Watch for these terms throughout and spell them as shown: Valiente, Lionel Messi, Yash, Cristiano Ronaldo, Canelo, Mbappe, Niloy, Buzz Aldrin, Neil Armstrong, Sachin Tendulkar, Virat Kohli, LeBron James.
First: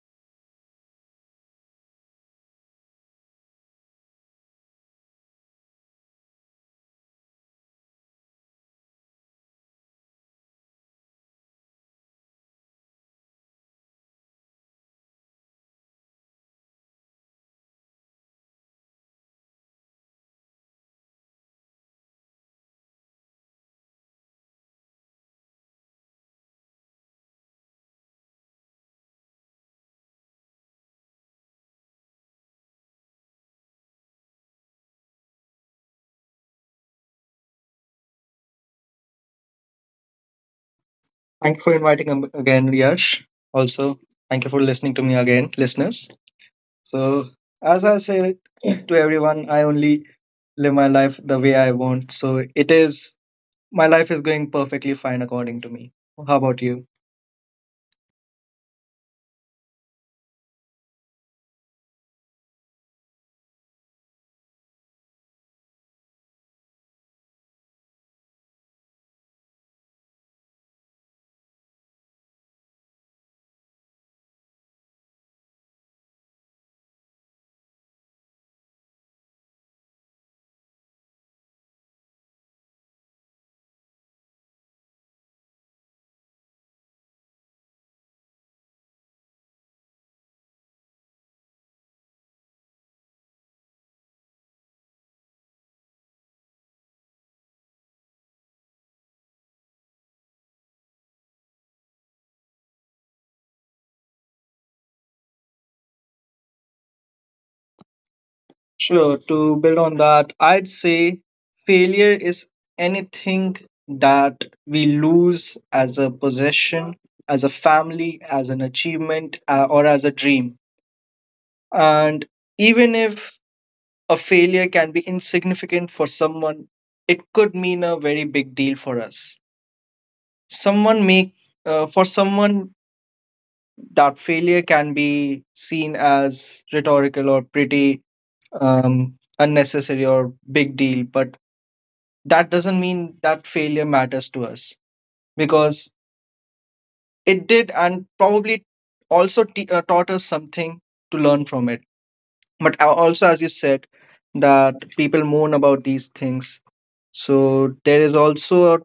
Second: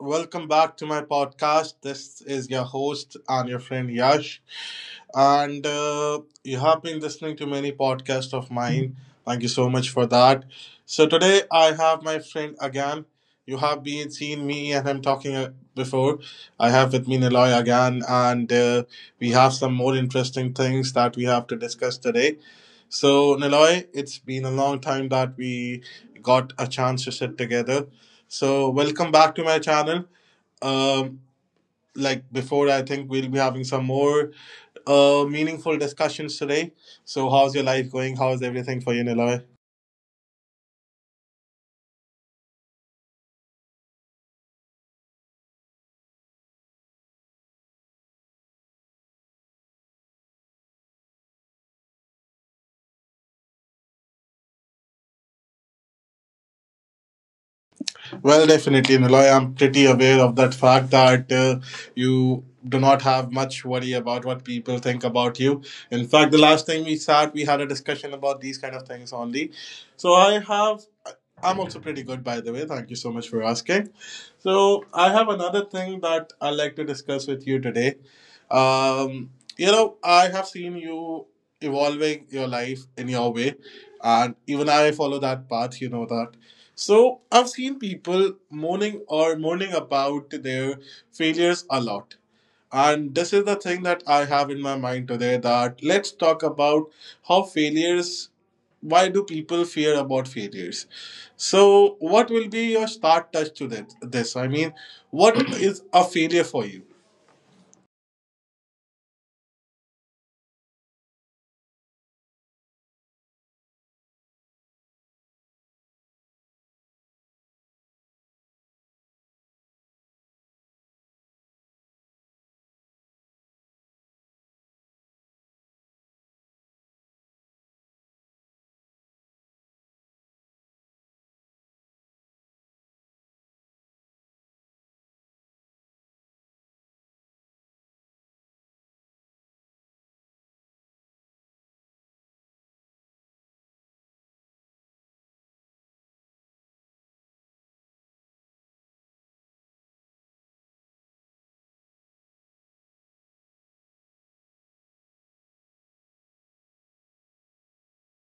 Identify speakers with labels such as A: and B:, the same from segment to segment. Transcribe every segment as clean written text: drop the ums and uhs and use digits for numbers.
A: Welcome back to my podcast. This is your host and your friend Yash. And You have been listening to many podcasts of mine. Thank you so much for that. So, today I have my friend again. You have been seeing me and him talking before. I have with me Niloy again, and we have some more interesting things that we have to discuss today. So, Niloy, it's been a long time that we got a chance to sit together. So, welcome back to my channel. Um, like before, I think we'll be having some more meaningful discussions today. So, how's your life going? How's everything for you, Niloy?
B: Thank you for inviting him again, Yash. Also, thank you for listening to me again, listeners. So, as I say to everyone, I only live my life the way I want. So, it is my life is going perfectly fine according to me. How about you?
A: Well, definitely, Niloy. I'm pretty aware of that fact that you do not have much worry about what people think about you. In fact, the last time we sat, we had a discussion about these kind of things only. So I have, I'm also pretty good, by the way. Thank you so much for asking. So I have another thing that I'd like to discuss with you today. Um, you know, I have seen you evolving your life in your way, and even I follow that path, you know that. So I've seen people moaning or moaning about their failures a lot. And this is the thing that I have in my mind today, that let's talk about how failures, why do people fear about failures? So what will be your start touch to that this? I mean, what is a failure for you?
B: Sure. To build on that, I'd say failure is anything that we lose as a possession, as a family, as an achievement, or as a dream. And even if a failure can be insignificant for someone, it could mean a very big deal for us. Someone may, for someone that failure can be seen as rhetorical or pretty unnecessary or big deal, but that doesn't mean that failure matters to us because it did, and probably also taught us something to learn from it. But also, as you said, that people moan about these things, so there is also a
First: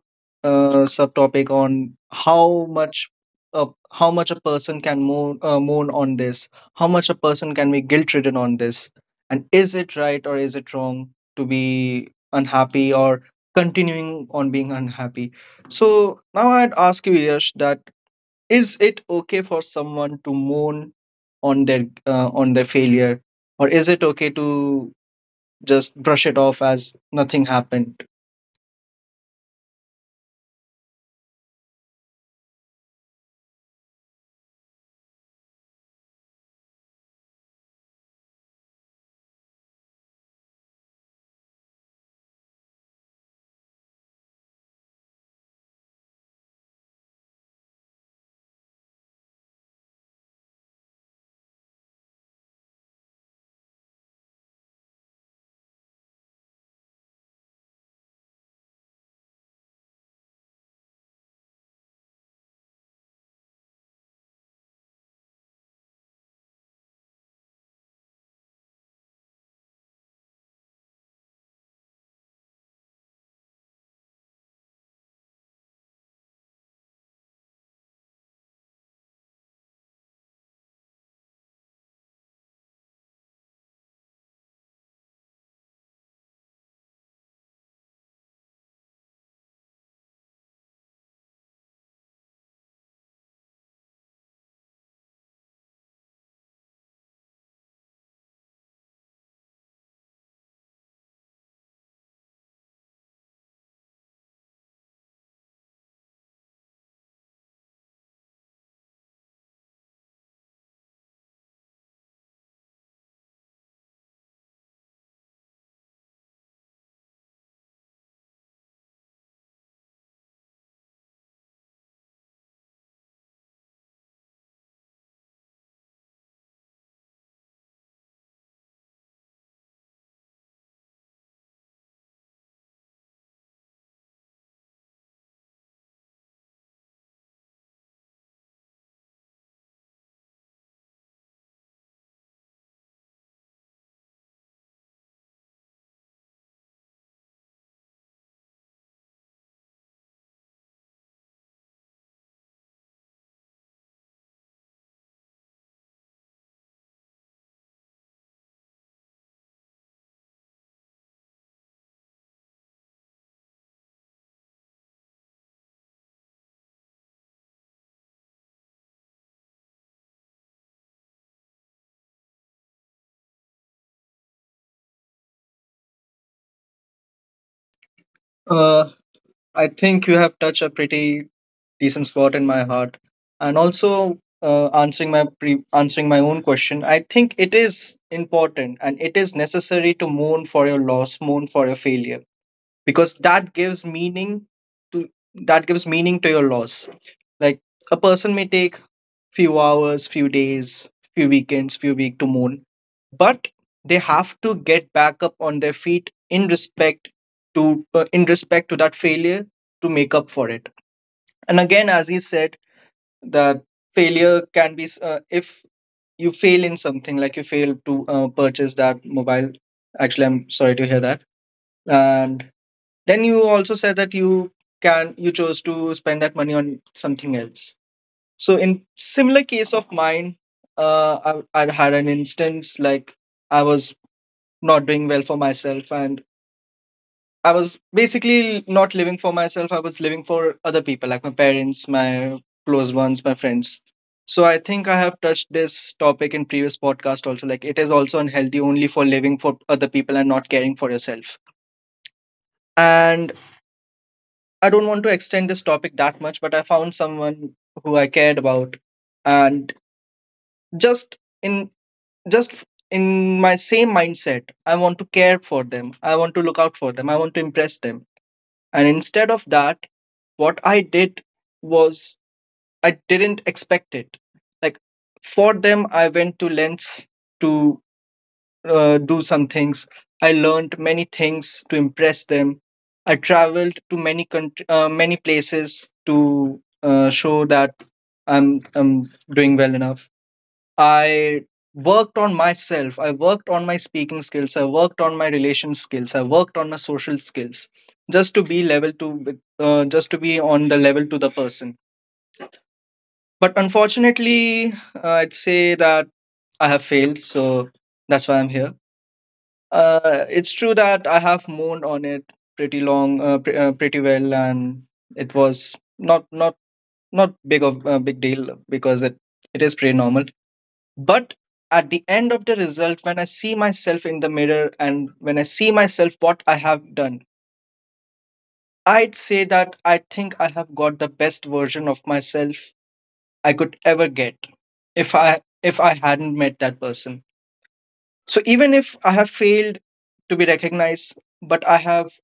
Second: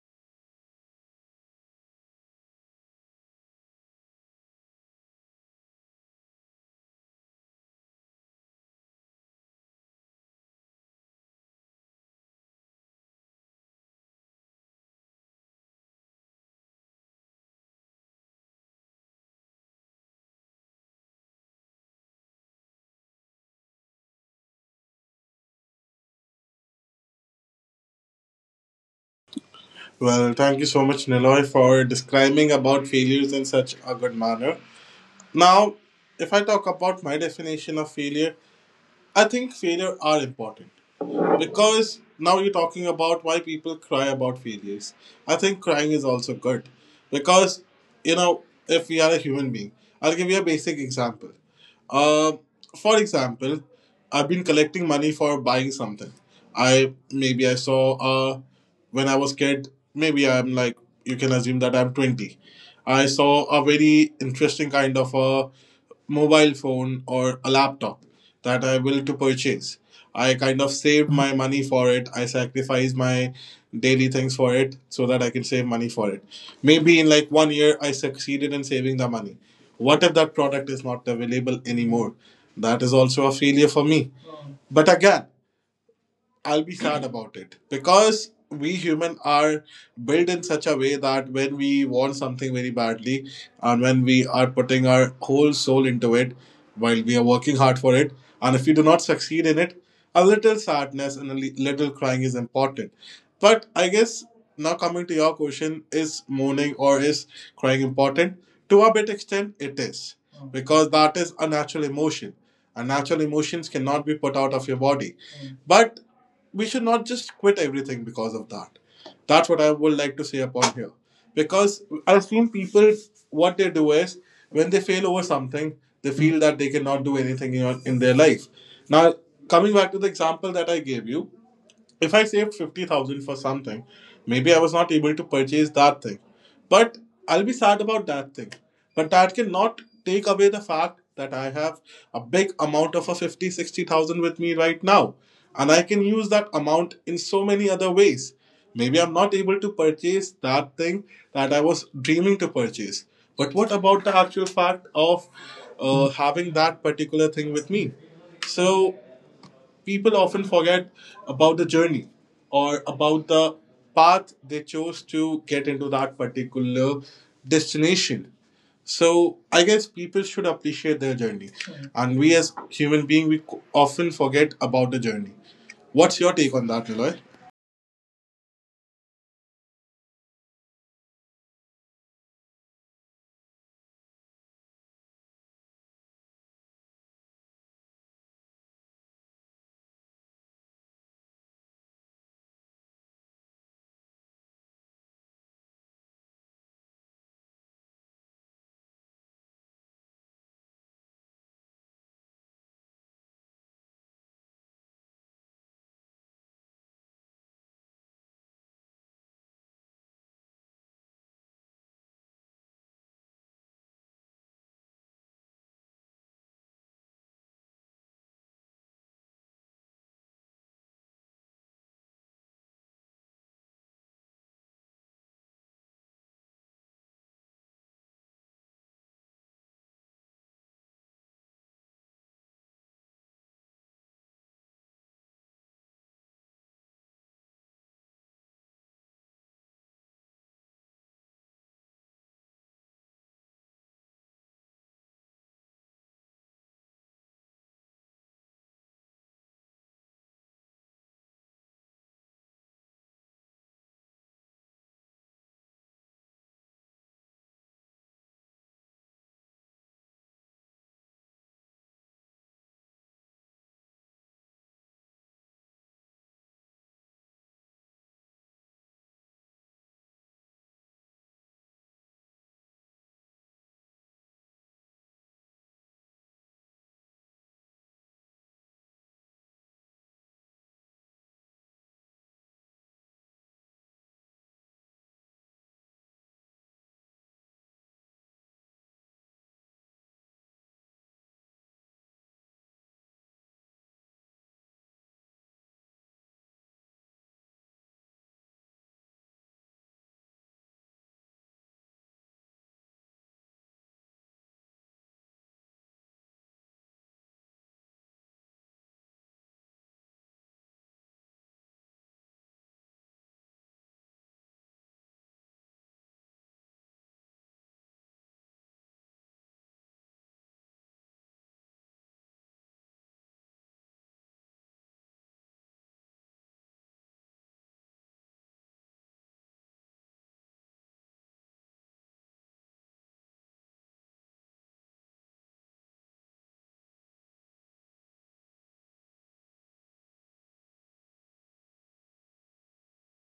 B: subtopic on how much uh, how much a person can moan, moan on this, how much a person can be guilt ridden on this, and is it right or is it wrong to be unhappy or continuing on being unhappy. So now I'd ask you, Yash, that is it okay for someone to moan on their failure, or is it okay to just brush it off as nothing happened?
A: Well, thank you so much, Niloy, for describing about failures in such a good manner. Now, if I talk about my definition of failure, I think failure are important. Because now you're talking about why people cry about failures. I think crying is also good. Because, you know, if we are a human being, I'll give you a basic example. Uh, for example, I've been collecting money for buying something. I maybe I saw when I was kid. Maybe I'm like You can assume that I'm 20. I saw a very interesting kind of a mobile phone or a laptop that I will to purchase. I kind of saved my money for it. I sacrificed my daily things for it so that I can save money for it. Maybe in like 1 year, I succeeded in saving the money. What if that product is not available anymore? That is also a failure for me. But again, I'll be sad about it, because we human are built in such a way that when we want something very badly, and when we are putting our whole soul into it, while we are working hard for it, and if we do not succeed in it, a little sadness and a little crying is important. But I guess, now coming to your question, is mourning or is crying important? To a bit extent, it is, because that is a natural emotion, and natural emotions cannot be put out of your body. But we should not just quit everything because of that. That's what I would like to say upon here. Because I've seen people, what they do is, when they fail over something, they feel that they cannot do anything in their life. Now, coming back to the example that I gave you, if I saved 50,000 for something, maybe I was not able to purchase that thing. But I'll be sad about that thing. But that cannot take away the fact that I have a big amount of a 50, 60,000 with me right now. And I can use that amount in so many other ways. Maybe I'm not able to purchase that thing that I was dreaming to purchase. But what about the actual fact of having that particular thing with me? So people often forget about the journey, or about the path they chose to get into that particular destination. So I guess people should appreciate their journey. Mhm. And we as human being, we often forget about the journey. What's your take on that, Niloy?
B: uh, I think you have touched a pretty decent spot in my heart. And also, answering my answering my own question, I think it is important and it is necessary to mourn for your loss, mourn for your failure, because that gives meaning to that gives meaning to your loss. Like a person may take few hours, few days, few weekends, few week to moon. But they have to get back up on their feet in respect to that failure to make up for it. And again, as you said, that failure can be if you fail in something, like you fail to purchase that mobile. Actually, I'm sorry to hear that. And then you also said that you chose to spend that money on something else. So in similar case of mine, I had an instance like I was not doing well for myself, and I was basically not living for myself. I was living for other people, like my parents, my close ones, my friends. So I think I have touched this topic in previous podcast also. Like, it is also unhealthy only for living for other people and not caring for yourself. And I don't want to extend this topic that much, but I found someone who I cared about, and just in just in my same mindset, I want to care for them, I want to look out for them, I want to impress them. And instead of that, what I did was I didn't expect it. Like, for them, I went to lengths to do some things. I learned many things to impress them. I traveled to many country, many places to show that I'm doing well enough. I worked on myself. I worked on my speaking skills. I worked on my relation skills. I worked on my social skills just to be level to, just to be on the level to the person. But unfortunately, I'd say that I have failed. So that's why I'm here. It's true that I have moaned on it pretty long, pretty well, and it was not not big of big deal because it is pretty normal. But at the end of the result, when I see myself in the mirror and when I see myself what I have done, I'd say that I think I have got the best version of myself I could ever get if I hadn't met that person. So even if I have failed to be recognized, but I have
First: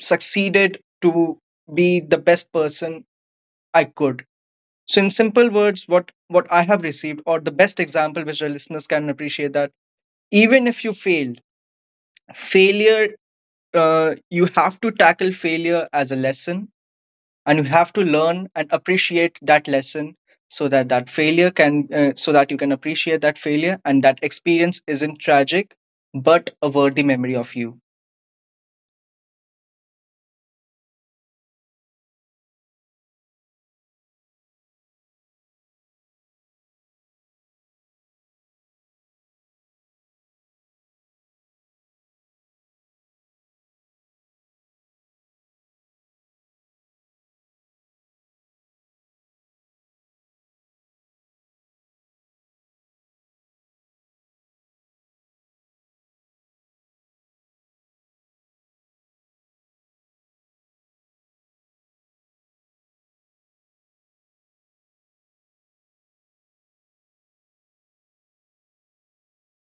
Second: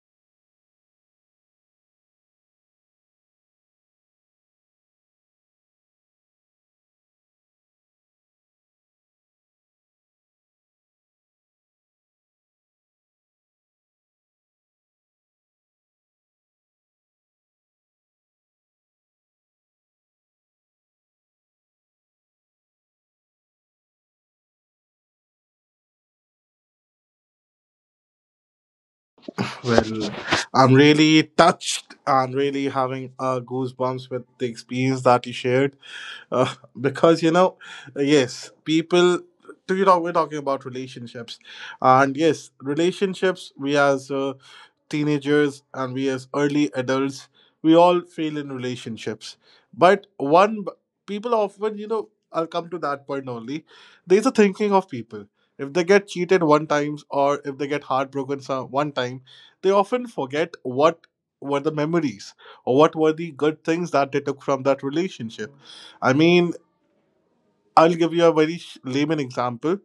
B: succeeded to be the best person I could. So in simple words, what I have received, or the best example which our listeners can appreciate, that even if you failed, failure you have to tackle failure as a lesson, and you have to learn and appreciate that lesson so that that failure can so that you can appreciate that failure and that experience isn't tragic but a worthy memory of you.
A: Well, I'm really touched and really having goosebumps with the experience that you shared. Uh, because, you know, yes, people, to, you know, we're talking about relationships. And yes, relationships, we as teenagers, and we as early adults, we all fail in relationships. But one people often, you know, I'll come to that point only. There's a thinking of people, if they get cheated one time or if they get heartbroken some one time, they often forget what were the memories or what were the good things that they took from that relationship. I mean, I'll give you a very layman example.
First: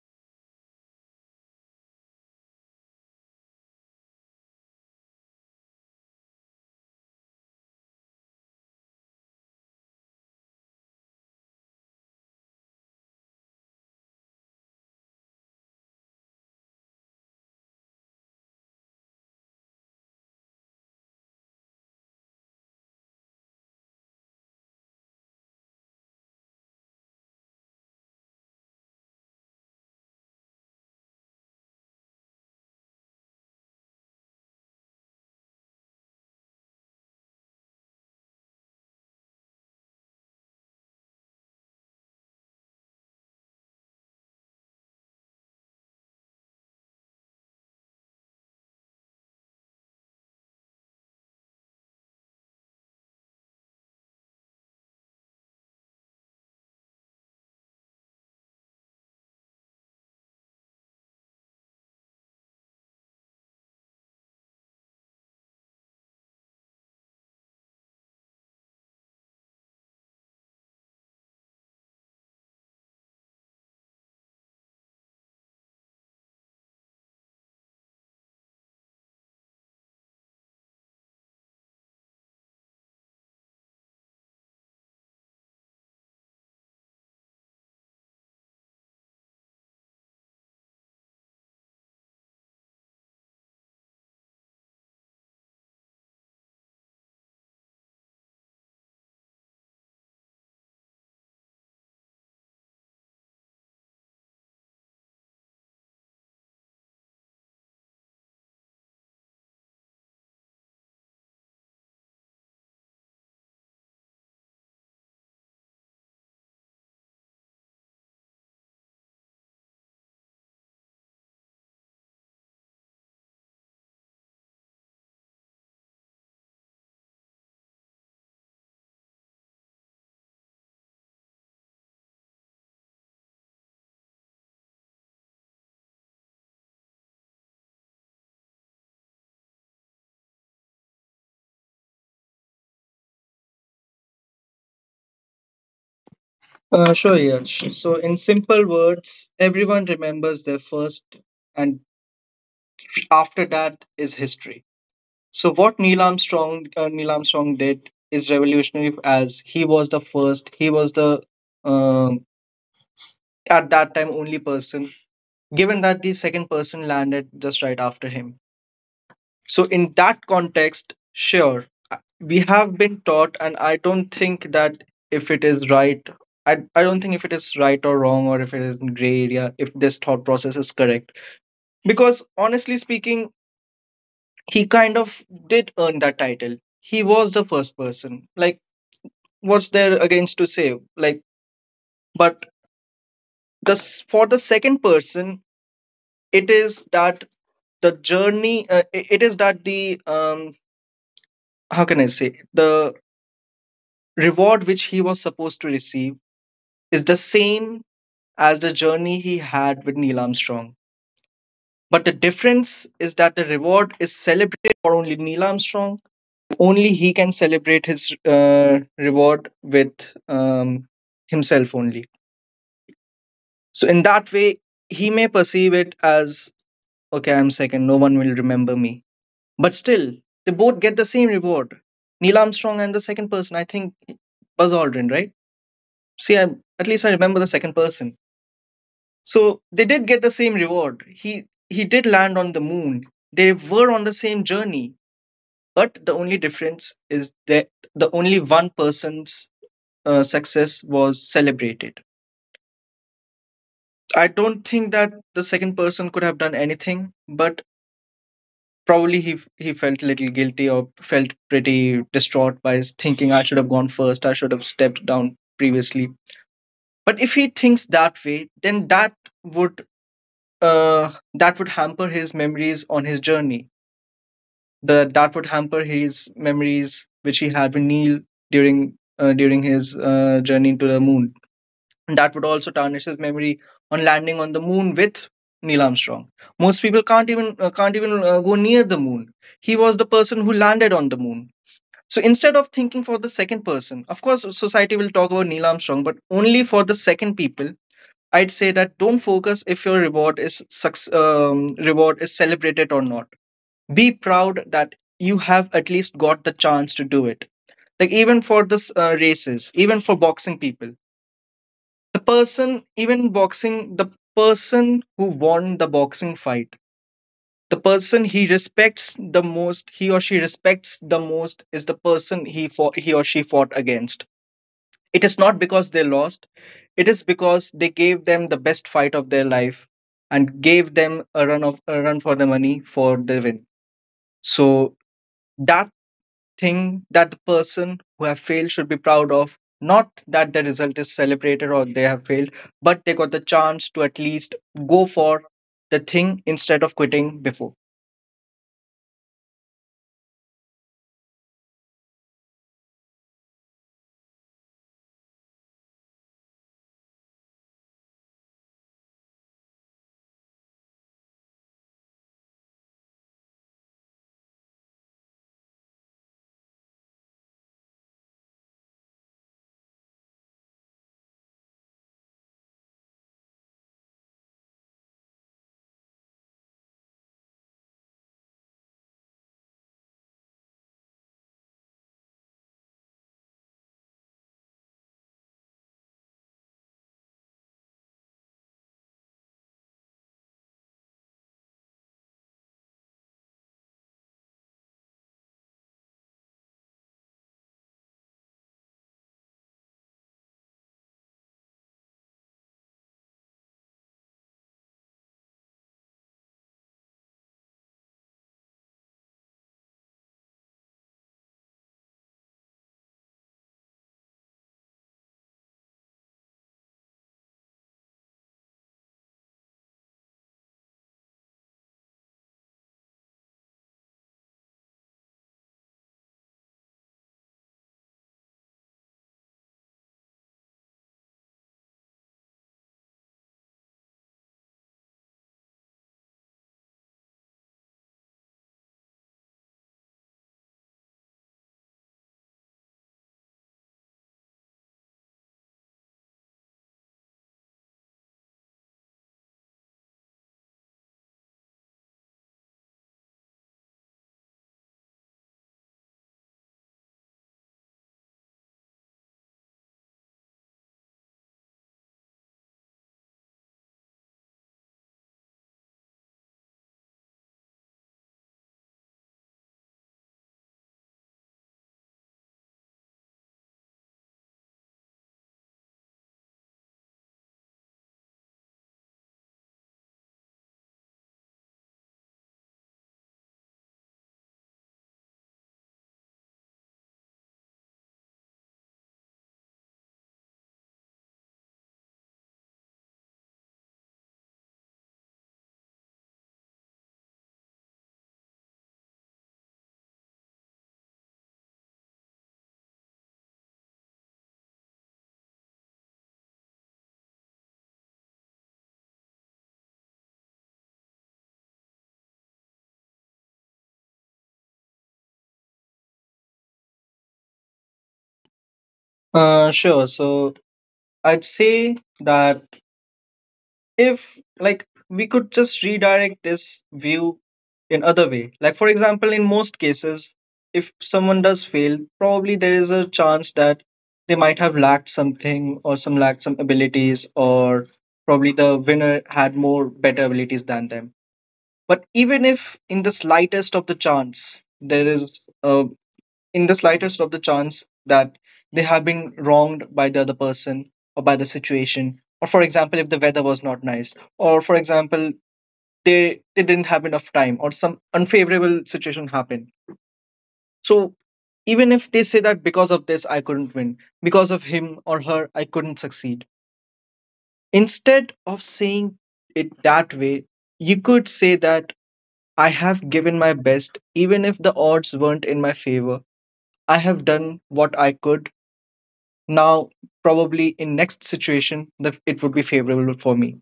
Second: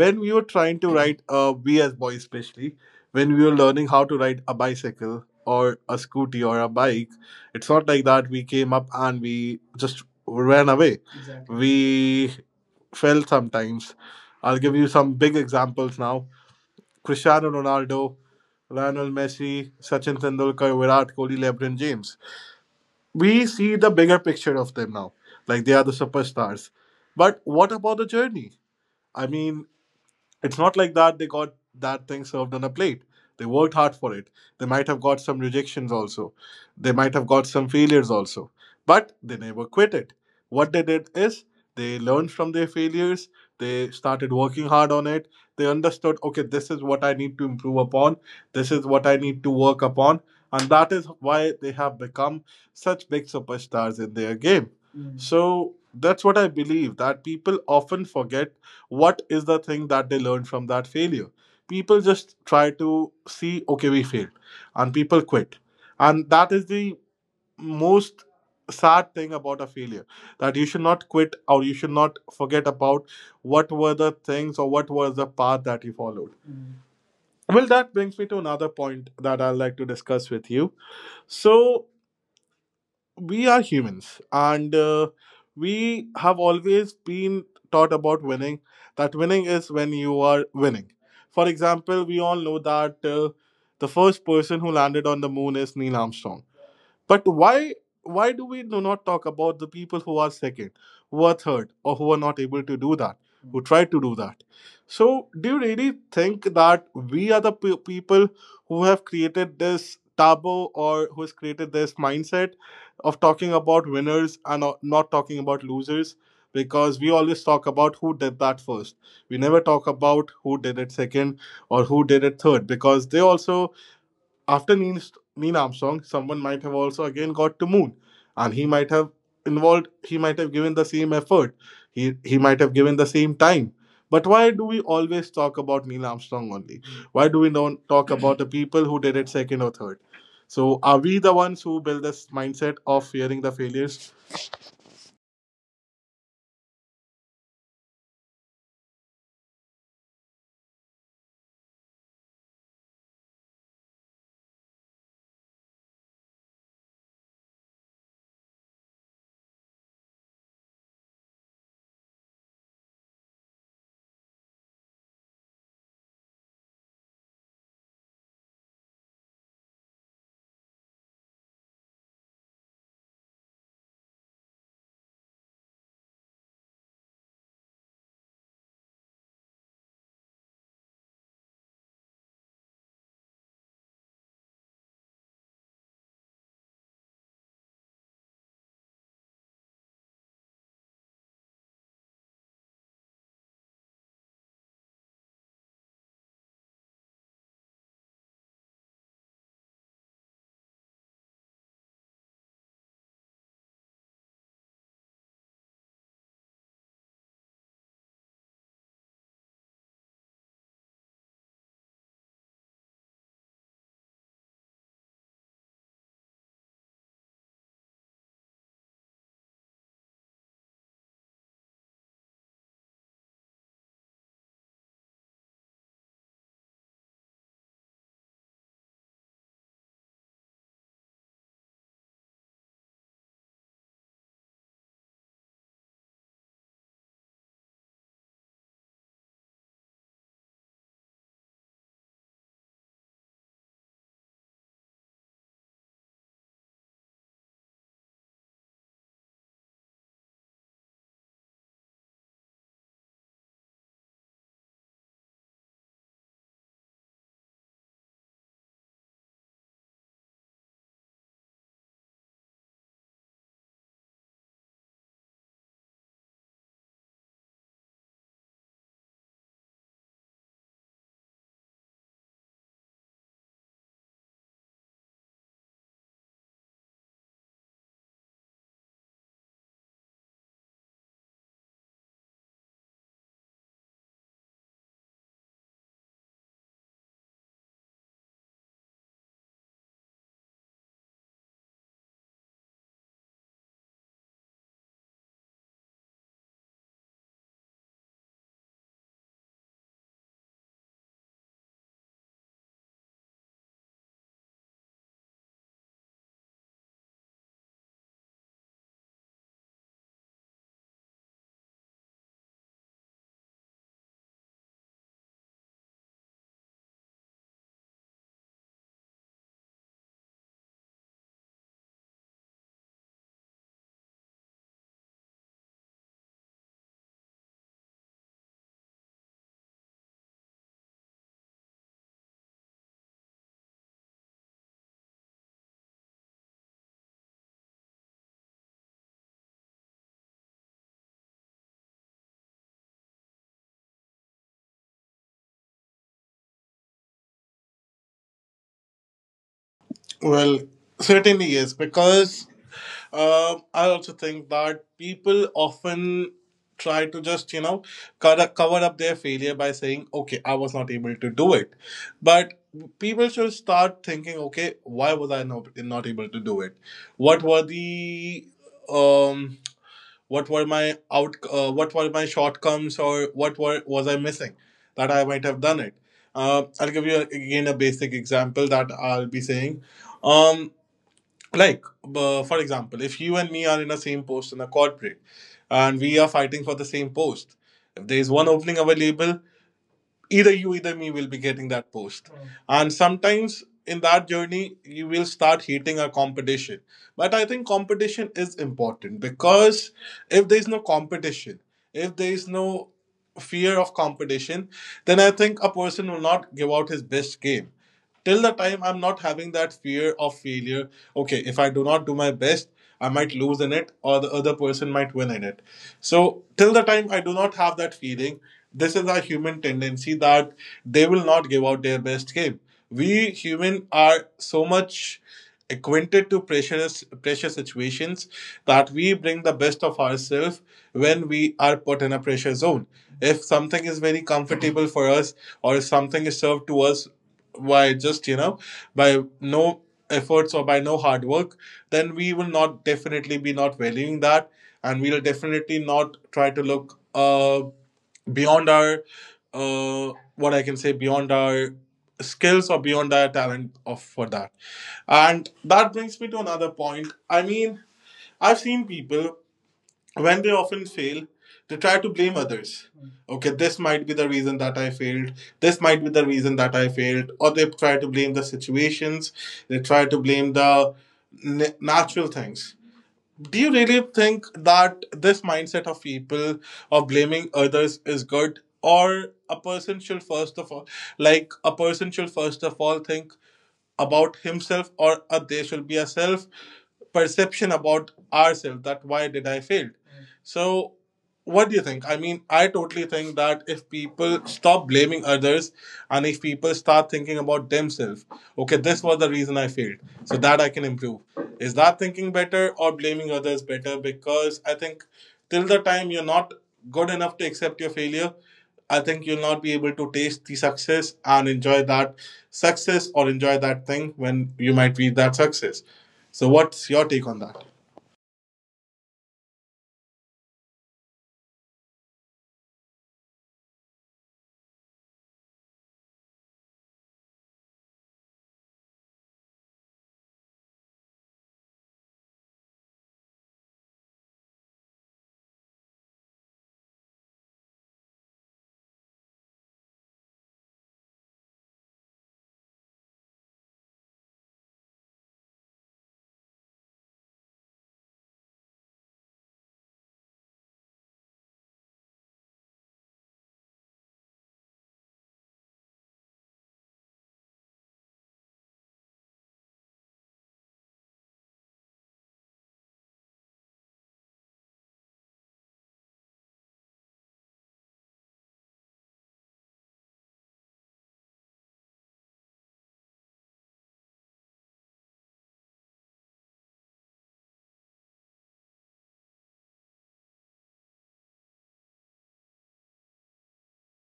A: When we were trying to write we as boys especially, when we were learning how to ride a bicycle or a scooty or a bike, it's not like that we came up and we just ran away. We fell sometimes. I'll give you some big examples now. Cristiano Ronaldo, Lionel Messi, Sachin Tendulkar, Virat Kohli, LeBron James. We see the bigger picture of them now, like they are the superstars. But what about the journey? I mean, it's not like that they got that thing served on a plate. They worked hard for it. They might have got some rejections also. They might have got some failures also. But they never quit it. What they did is they learned from their failures. They started working hard on it. They understood, okay, this is what I need to improve upon. This is what I need to work upon. And that is why they have become such big superstars in their game. Mm. So that's what I believe, that people often forget what is the thing that they learned from that failure. People just try to see, okay, we failed, and people quit. And that is the most sad thing about a failure, that you should not quit or you should not forget about what were the things or what was the path that you followed. Well, that brings me to another point that I'd like to discuss with you. So we are humans, and we have always been taught about winning, that winning is when you are winning. For example, we all know that the first person who landed on the moon is Neil Armstrong. But why do we do not talk about the people who are second, who are third, or who are not able to do that, who try to do that? So, do you really think that we are the people who have created this taboo, or who has created this mindset of talking about winners and not talking about losers? Because we always talk about who did that first. We never talk about who did it second or who did it third. Because they also, after Neil, Neil Armstrong, someone might have also again got to moon, and he might have involved. He might have given the same effort. He might have given the same time. But why do we always talk about Neil Armstrong only? Why do we do not talk about the people who did it second or third? So are we the ones who build this mindset of fearing the failures?
B: Sure, Yash. So in simple words, everyone remembers their first, and after that is history. So what Neil Armstrong did is revolutionary, as he was the first. He was the um, at that time only person, given that the second person landed just right after him. So, in that context, sure, we have been taught, and I don't think that if it is right, I don't think if it is right or wrong, or if it is in gray area, if this thought process is correct. Because honestly speaking, he kind of did earn that title. He was the first person. Like, what's there against to say? Like, but this for the second person, it is that the journey it is that the um how can I say the reward which he was supposed to receive is the same as the journey he had with Neil Armstrong. But the difference is that the reward is celebrated for only Neil Armstrong. Only he can celebrate his uh, reward with um, himself only. So in that way he may perceive it as, okay, I'm second, no one will remember me. But still, they both get the same reward. Neil Armstrong and the second person, I think Buzz Aldrin, right? See, at least I remember the second person. So they did get the same reward. He did land on the moon. They were on the same journey, but the only difference is that the only one person's success was celebrated. I don't think that the second person could have done anything, but probably he felt a little guilty or felt pretty distraught by his thinking, I should have gone first, I should have stepped down previously. But if he thinks that way, then would that would hamper his memories on his journey, that would hamper his memories which he had with Neil during during his journey to the moon. And that would also tarnish his memory on landing on the moon with Neil Armstrong. Most people can't even go near the moon. He was the person who landed on the moon. So instead of thinking for the second person, of course society will talk about Neil Armstrong, but only for the second people, I'd say that don't focus if your reward is celebrated or not. Be proud that you have at least got the chance to do it. Like even for this races, even for boxing people, the person who won the boxing fight, the person he or she respects the most is the person he or she fought against. It is not because they lost, it is because they gave them the best fight of their life and gave them a run of a run for the money for the win. So that thing that the person who have failed should be proud of, not that the result is celebrated or they have failed, but they got the chance to at least go for the thing instead of quitting before.
A: Well, certainly yes, because I also think that people often try to just, you know, cover up their failure by saying, okay, I was not able to do it. But people should start thinking, okay, why was I not able to do it? What were the. Um, what were my out what were my shortcomings, or what were was I missing, that I might have done it? I'll give you again a basic example that I'll be saying. um like for example, if you and me are in the same post in a corporate, and we are fighting for the same post, if there is one opening available, either you either me will be getting that post. Mm. And sometimes in that journey, you will start hating our competition. But I think competition is important, because if there is no competition, if there is no fear of competition, then I think a person will not give out his best game. Till the time I'm not having that fear of failure, okay, if I do not do my best, I might lose in it, or the other person might win in it. So till the time I do not have that feeling, this is our human tendency, that they will not give out their best game. We human are so much acquainted to precious pressure situations that we bring the best of ourselves when we are put in a pressure zone. If something is very comfortable for us, or if something is served to us by just by no efforts or by no hard work, then we will not definitely be not valuing that. And we will definitely not try to look beyond our what I can say, beyond our skills or beyond our talent of for that. And that brings me to another point. I mean, I've seen people when they often fail, they try to blame others. Okay, this might be the reason that I failed, this might be the reason that I failed, or they try to blame the situations, they try to blame the natural things. Do you really think that this mindset of people of blaming others is good, or a person should first of all, like a person should first of all think about himself, or there should be a self perception about ourselves, that why did I fail? So what do you think? I mean, I totally think that if people stop blaming others and if people start thinking about themselves, okay, this was the reason I failed, so that I can improve. Is that thinking better or blaming others better? Because I think till the time you're not good enough to accept your failure, I think you'll not be able to taste the success and enjoy that success, or enjoy that thing when you might reach that success. So, what's your take on that?
B: Uh, sure. So I'd say that if, like, we could just redirect this view in other way. Like, for example, in most cases, if someone does fail, probably there is a chance that they might have lacked something, or some lacked some abilities, or probably the winner had more better abilities than them. But even if in the slightest of the chance there is a in the slightest of the chance that they have been wronged by the other person or by the situation, or for example if the weather was not nice, or for example they didn't have enough time or some unfavorable situation happened. So even if they say that because of this I couldn't win, because of him or her I couldn't succeed, instead of saying it that way, you could say that I have given my best even if the odds weren't in my favor. I have done what I could. Now, probably in next situation, it would be favorable for me.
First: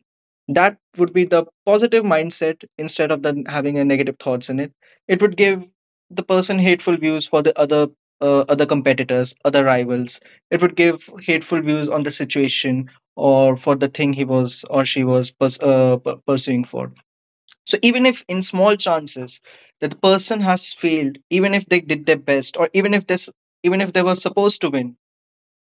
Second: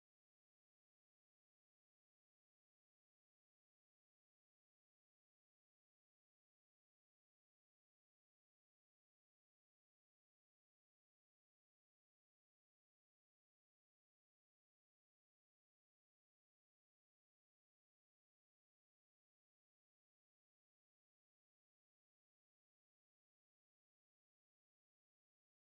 B: That would be the positive mindset instead of the having a negative thoughts in it. It would give the person hateful views for the other competitors, other rivals. It would give hateful views on the situation or for the thing he was or she was pursuing for. So even if in small chances that the person has failed, even if they did their best, or even if this, even if they were supposed to win,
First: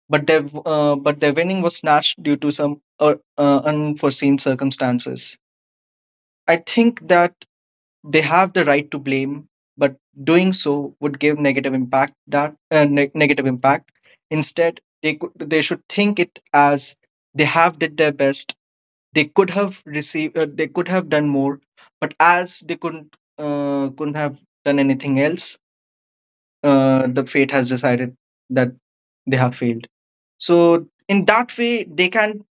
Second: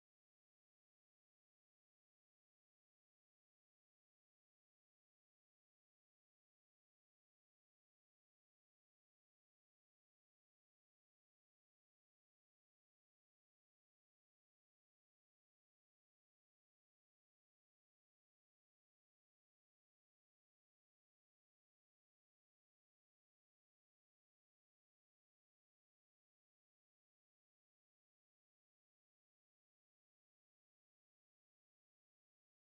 B: but their winning was snatched due to some unforeseen circumstances. I think that they have the right to blame, but doing so would give negative impact that neg negative impact. Instead, they should think it as they have did their best. They could have done more, but as they couldn't have done anything else, the fate has decided that they have failed, so in that way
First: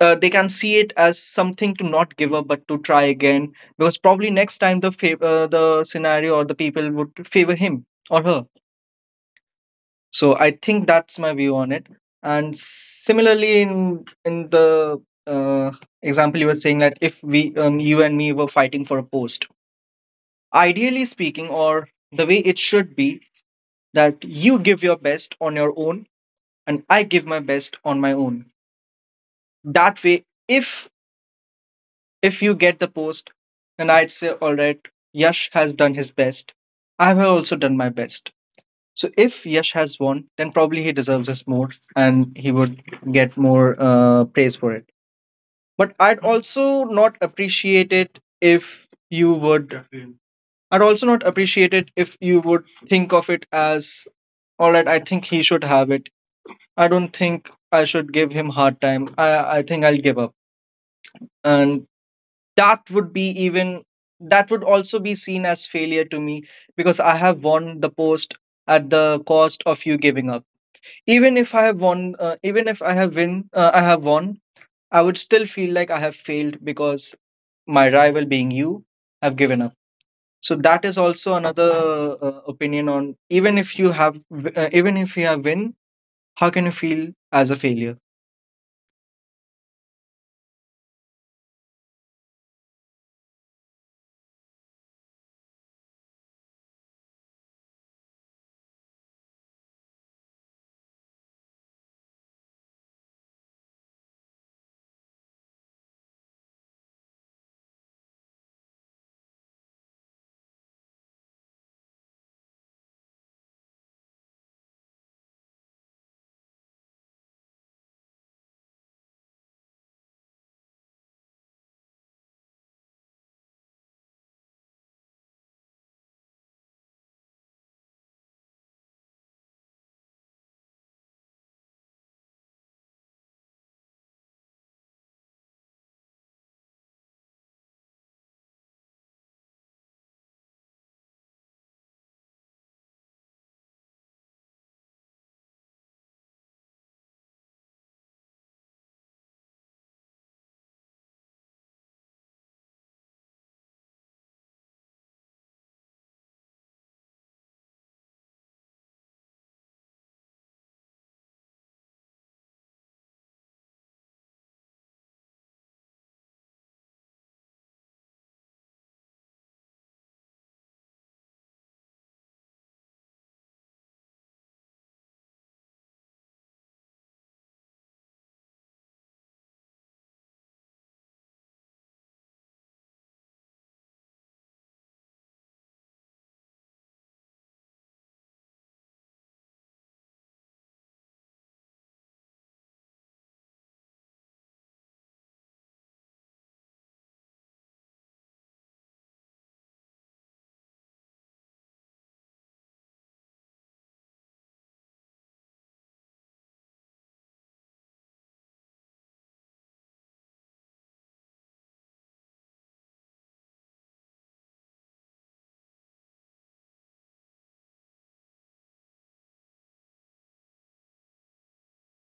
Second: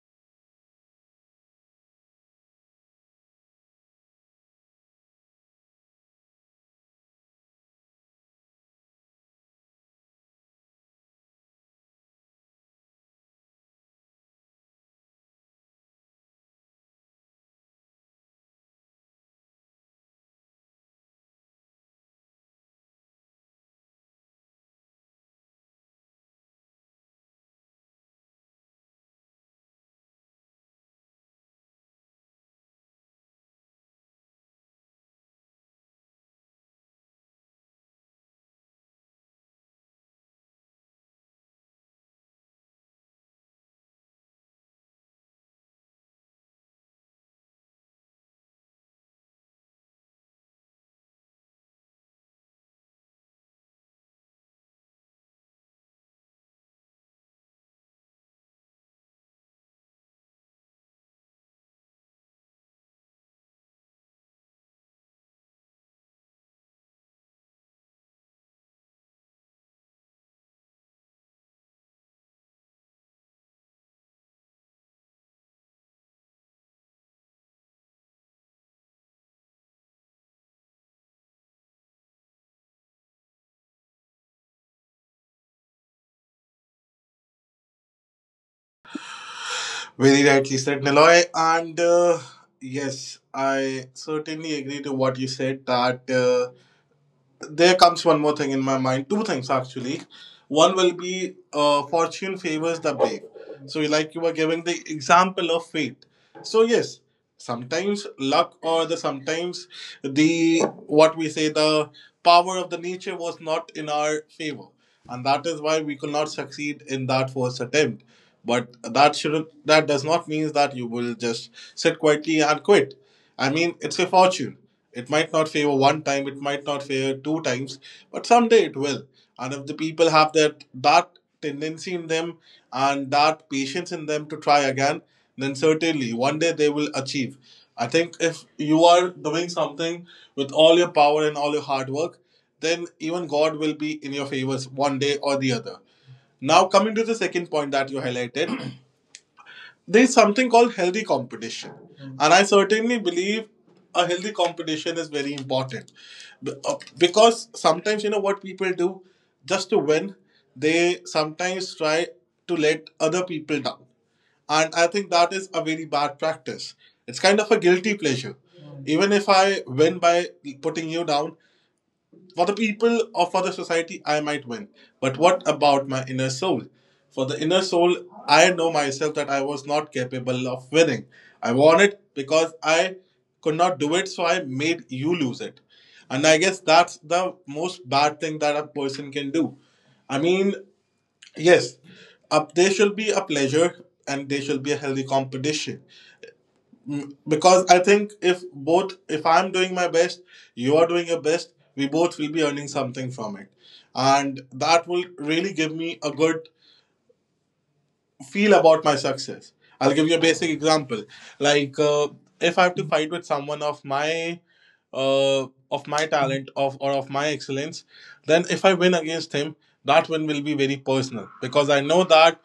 B: they can see it as something to not give up but to try again, because probably next time the the scenario or the people would favor him or her. So I think that's my view on it. And similarly, in the uh, example you were saying, that if we you and me were fighting for a post, ideally speaking, or the way it should be, that you give your best on your own and I give my best on my own. That way, if you get the post, then I'd say, all right, Yash has done his best. I have also done my best. So if Yash has won, then probably he deserves this more, and he would get more praise for it. But I'd also not appreciate it if you would. I'd also not appreciate it if you would think of it as, all right, I think he should have it. I don't think I should give him hard time. I think I'll give up. And that would be even that would also be seen as failure to me, because I have won the post at the cost of you giving up. Even if I have won, even if I have win, I have won. I would still feel like I have failed, because my rival, being you, have given up. So that is also another opinion on, even if you have, even if you have win, how can you feel as a failure?
A: Very rightly said, Niloy. And yes, I certainly agree to what you said. That there comes one more thing in my mind. Two things actually. One will be fortune favors the brave. So, like you were giving the example of fate. So, yes, sometimes luck, or the sometimes the what we say, the power of the nature was not in our favor, and that is why we could not succeed in that first attempt. But that shouldn't, that does not mean that you will just sit quietly and quit. I mean, it's a fortune. It might not favor one time, it might not favor two times, but someday it will. And if the people have that tendency in them and that patience in them to try again, then certainly one day they will achieve. I think if you are doing something with all your power and all your hard work, then even God will be in your favors one day or the other. Now, coming to the second point that you highlighted, there is something called healthy competition. And I certainly believe a healthy competition is very important. Because sometimes, you know, what people do just to win, they sometimes try to let other people down. And I think that is a very bad practice. It's kind of a guilty pleasure. Even if I win by putting you down, for the people or for the society, I might win. But what about my inner soul? For the inner soul, I know myself that I was not capable of winning. I won it because I could not do it, so I made you lose it. And I guess that's the most bad thing that a person can do. I mean, yes, up there should be a pleasure and there should be a healthy competition. Mm, because I think if both, if I'm doing my best, you are doing your best, we both will be earning something from it. And that will really give me a good feel about my success. I'll give you a basic example. Like if I have to fight with someone of my talent of or of my excellence, then if I win against him, that win will be very personal, because I know that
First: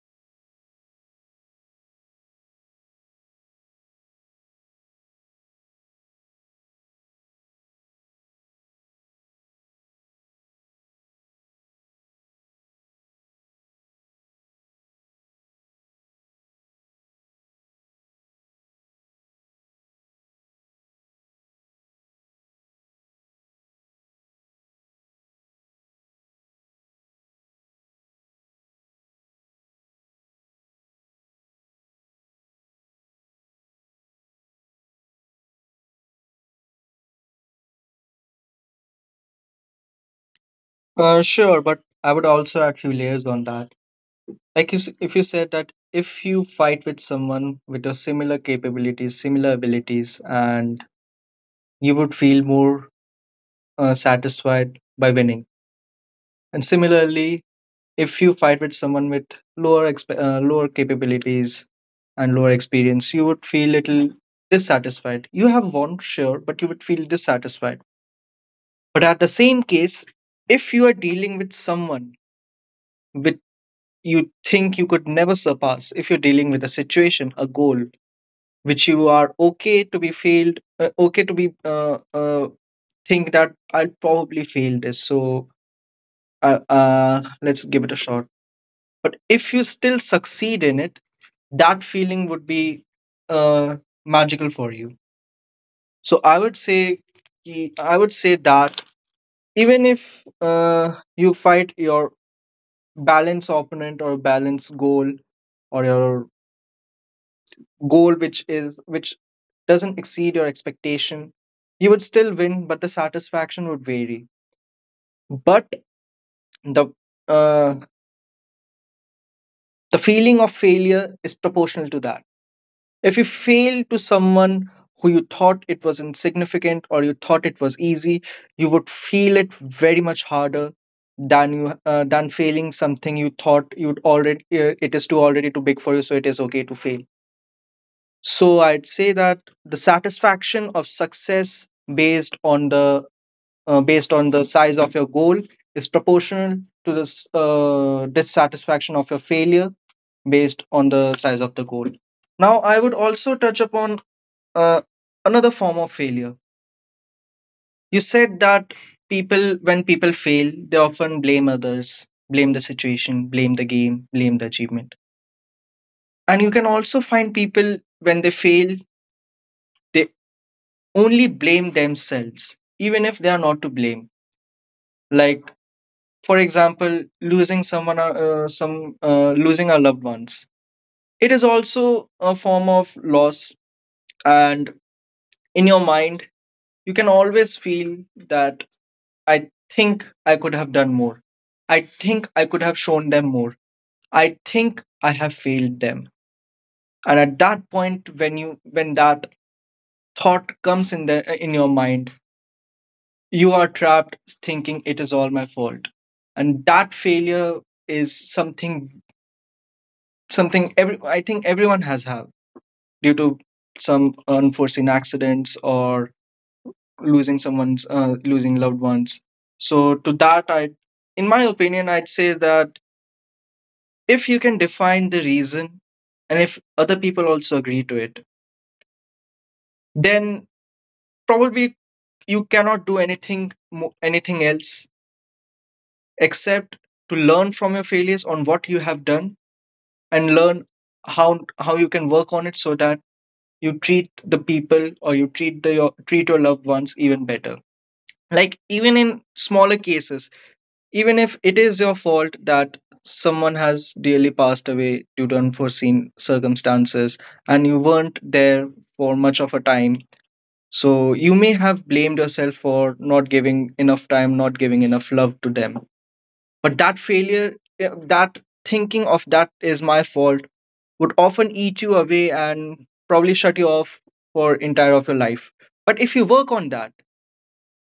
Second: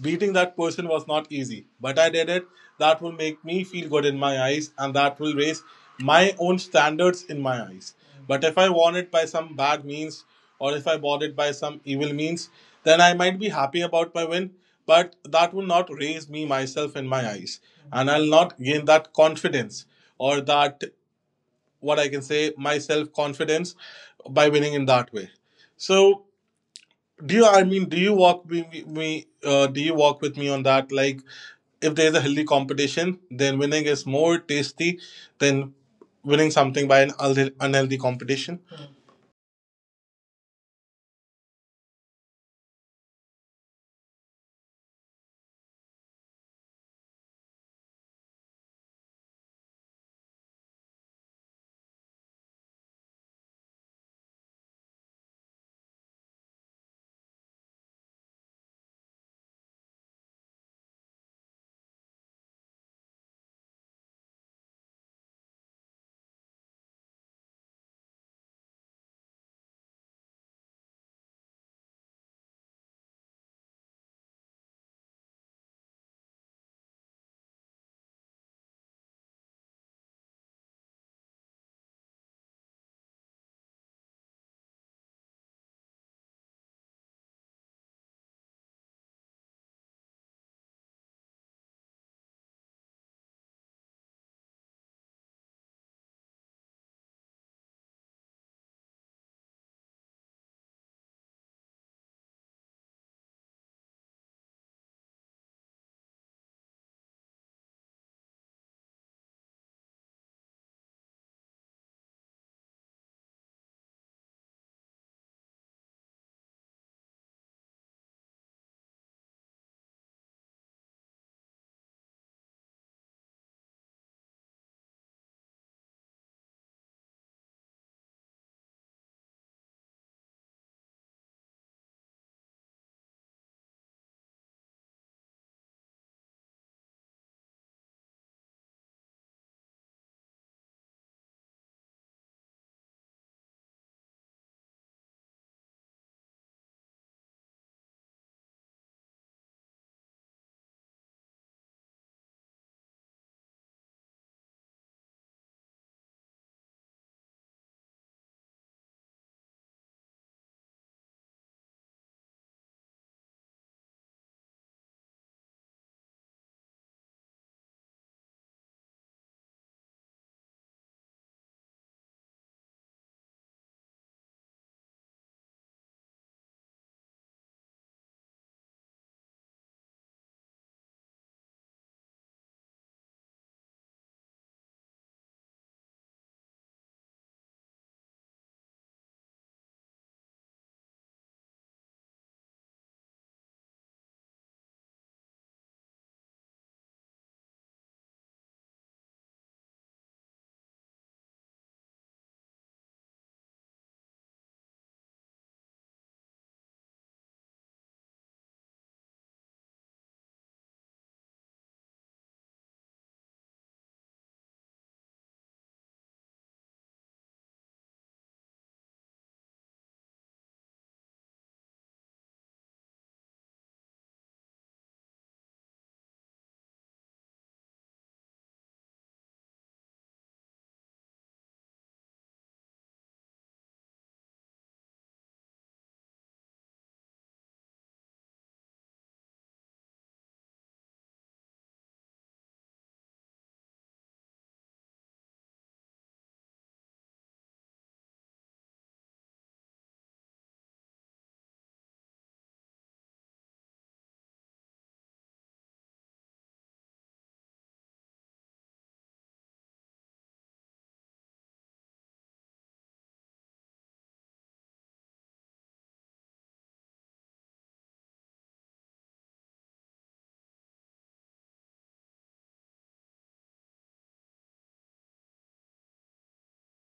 A: beating that person was not easy, but I did it. That will make me feel good in my eyes, and that will raise my own standards in my eyes. But if I won it by some bad means, or if I bought it by some evil means, then I might be happy about my win, but that will not raise me myself in my eyes. And I'll not gain that confidence or that, what I can say, my self confidence by winning in that way. So, do you, I mean, do you walk with me on that? Like, if there's a healthy competition, then winning is more tasty than winning something by an unhealthy competition.
B: Sure, but I would also add few layers on that. Like, if you said that if you fight with someone with a similar capabilities, similar abilities, and you would feel more satisfied by winning. And similarly, if you fight with someone with lower capabilities and lower experience, you would feel little dissatisfied. You have won, sure, but you would feel dissatisfied. But at the same case, if you are dealing with someone with you think you could never surpass, if you're dealing with a situation, a goal which you are okay to be failed, okay to be think that I'll probably fail this, so let's give it a shot. But if you still succeed in it, that feeling would be uh, magical for you. So I would say, ki- I would say that even if you fight your balance opponent or balance goal, or your goal which is which doesn't exceed your expectation, you would still win, but the satisfaction would vary. But the uh, the feeling of failure is proportional to that. If you fail to someone who you thought it was insignificant or you thought it was easy, you would feel it very much harder than you than failing something you thought you'd already it is too already too big for you, so it is okay to fail. So I'd say that the satisfaction of success based on the based on the size of your goal is proportional to the dissatisfaction of your failure based on the size of the goal. Now I would also touch upon uh, another form of failure. You said that people when people fail, they often blame others, blame the situation, blame the game, blame the achievement. And you can also find people when they fail, they only blame themselves, even if they are not to blame. Like, for example, losing someone, some losing our loved ones. It is also a form of loss. And in your mind, you can always feel that I think I could have done more. I think I could have shown them more. I think I have failed them. And at that point, when that thought comes in the in your mind, you are trapped thinking it is all my fault. And that failure is something every I think everyone has had, due to some unforeseen accidents or losing loved ones. So to that, I in my opinion, I'd say that if you can define the reason, and if other people also agree to it, then probably you cannot do anything else, except to learn from your failures on what you have done, and learn how you can work on it, so that you treat the people, or you treat treat your loved ones even better. Like, even in smaller cases, even if it is your fault that someone has really passed away due to unforeseen circumstances, and you weren't there for much of a time, so you may have blamed yourself for not giving enough time, not giving enough love to them. But that failure, that thinking of that is my fault, would often eat you away and probably shut you off for entire of your life. But if you work on that,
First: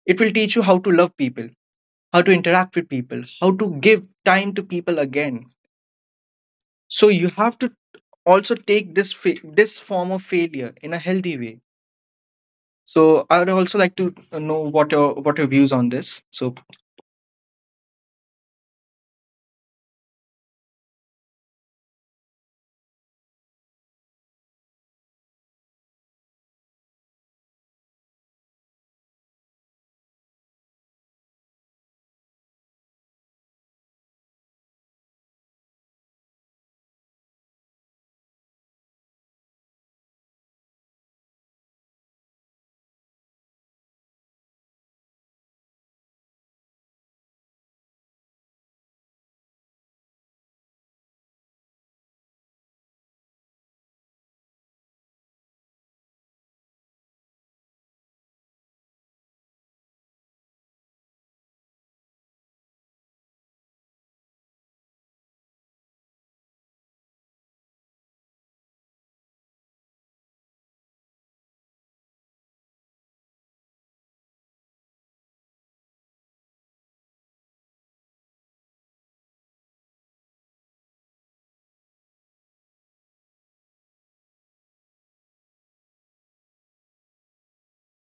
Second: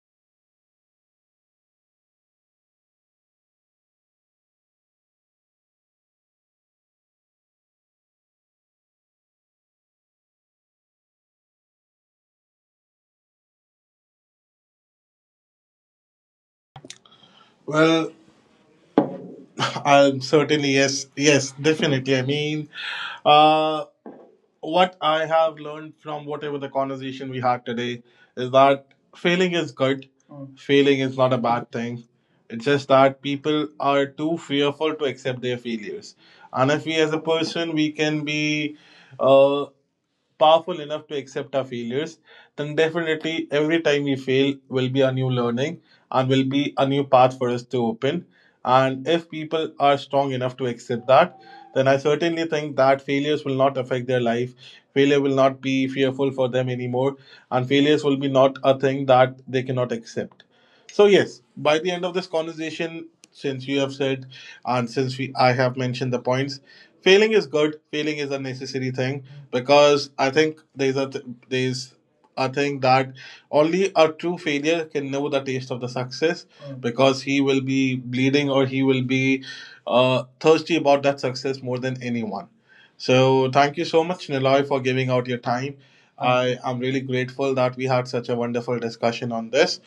B: it will teach you how to love people, how to interact with people, how to give time to people again. So you have to also take this form of failure in a healthy way. So I would also like to know what your views on this. So
A: Well, certainly yes, yes, definitely. I mean, uh, what I have learned from whatever the conversation we had today is that failing is good. Failing is not a bad thing. It's just that people are too fearful to accept their failures. And if we, as a person, we can be uh, powerful enough to accept our failures, then definitely every time we fail will be a new learning and will be a new path for us to open. And if people are strong enough to accept that, then I certainly think that failures will not affect their life. Failure will not be fearful for them anymore, and failures will be not a thing that they cannot accept. So yes, by the end of this conversation, since you have said and since we I have mentioned the points, failing is good. Failing is a necessary thing, because I think there's a thing that only a true failure can know the taste of the success. Mm. Because he will be bleeding, or he will be thirsty about that success more than anyone. So thank you so much, Niloy, for giving out your time. Mm. I am really grateful that we had such a wonderful discussion on this.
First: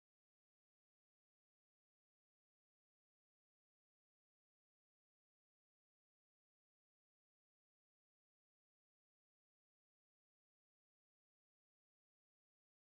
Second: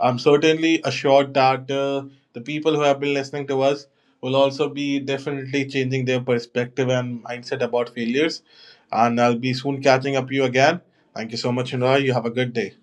A: I'm certainly assured that the people who have been listening to us will also be definitely changing their perspective and mindset about failures. And I'll be soon catching up you again. Thank you so much, Inra. You have a good day.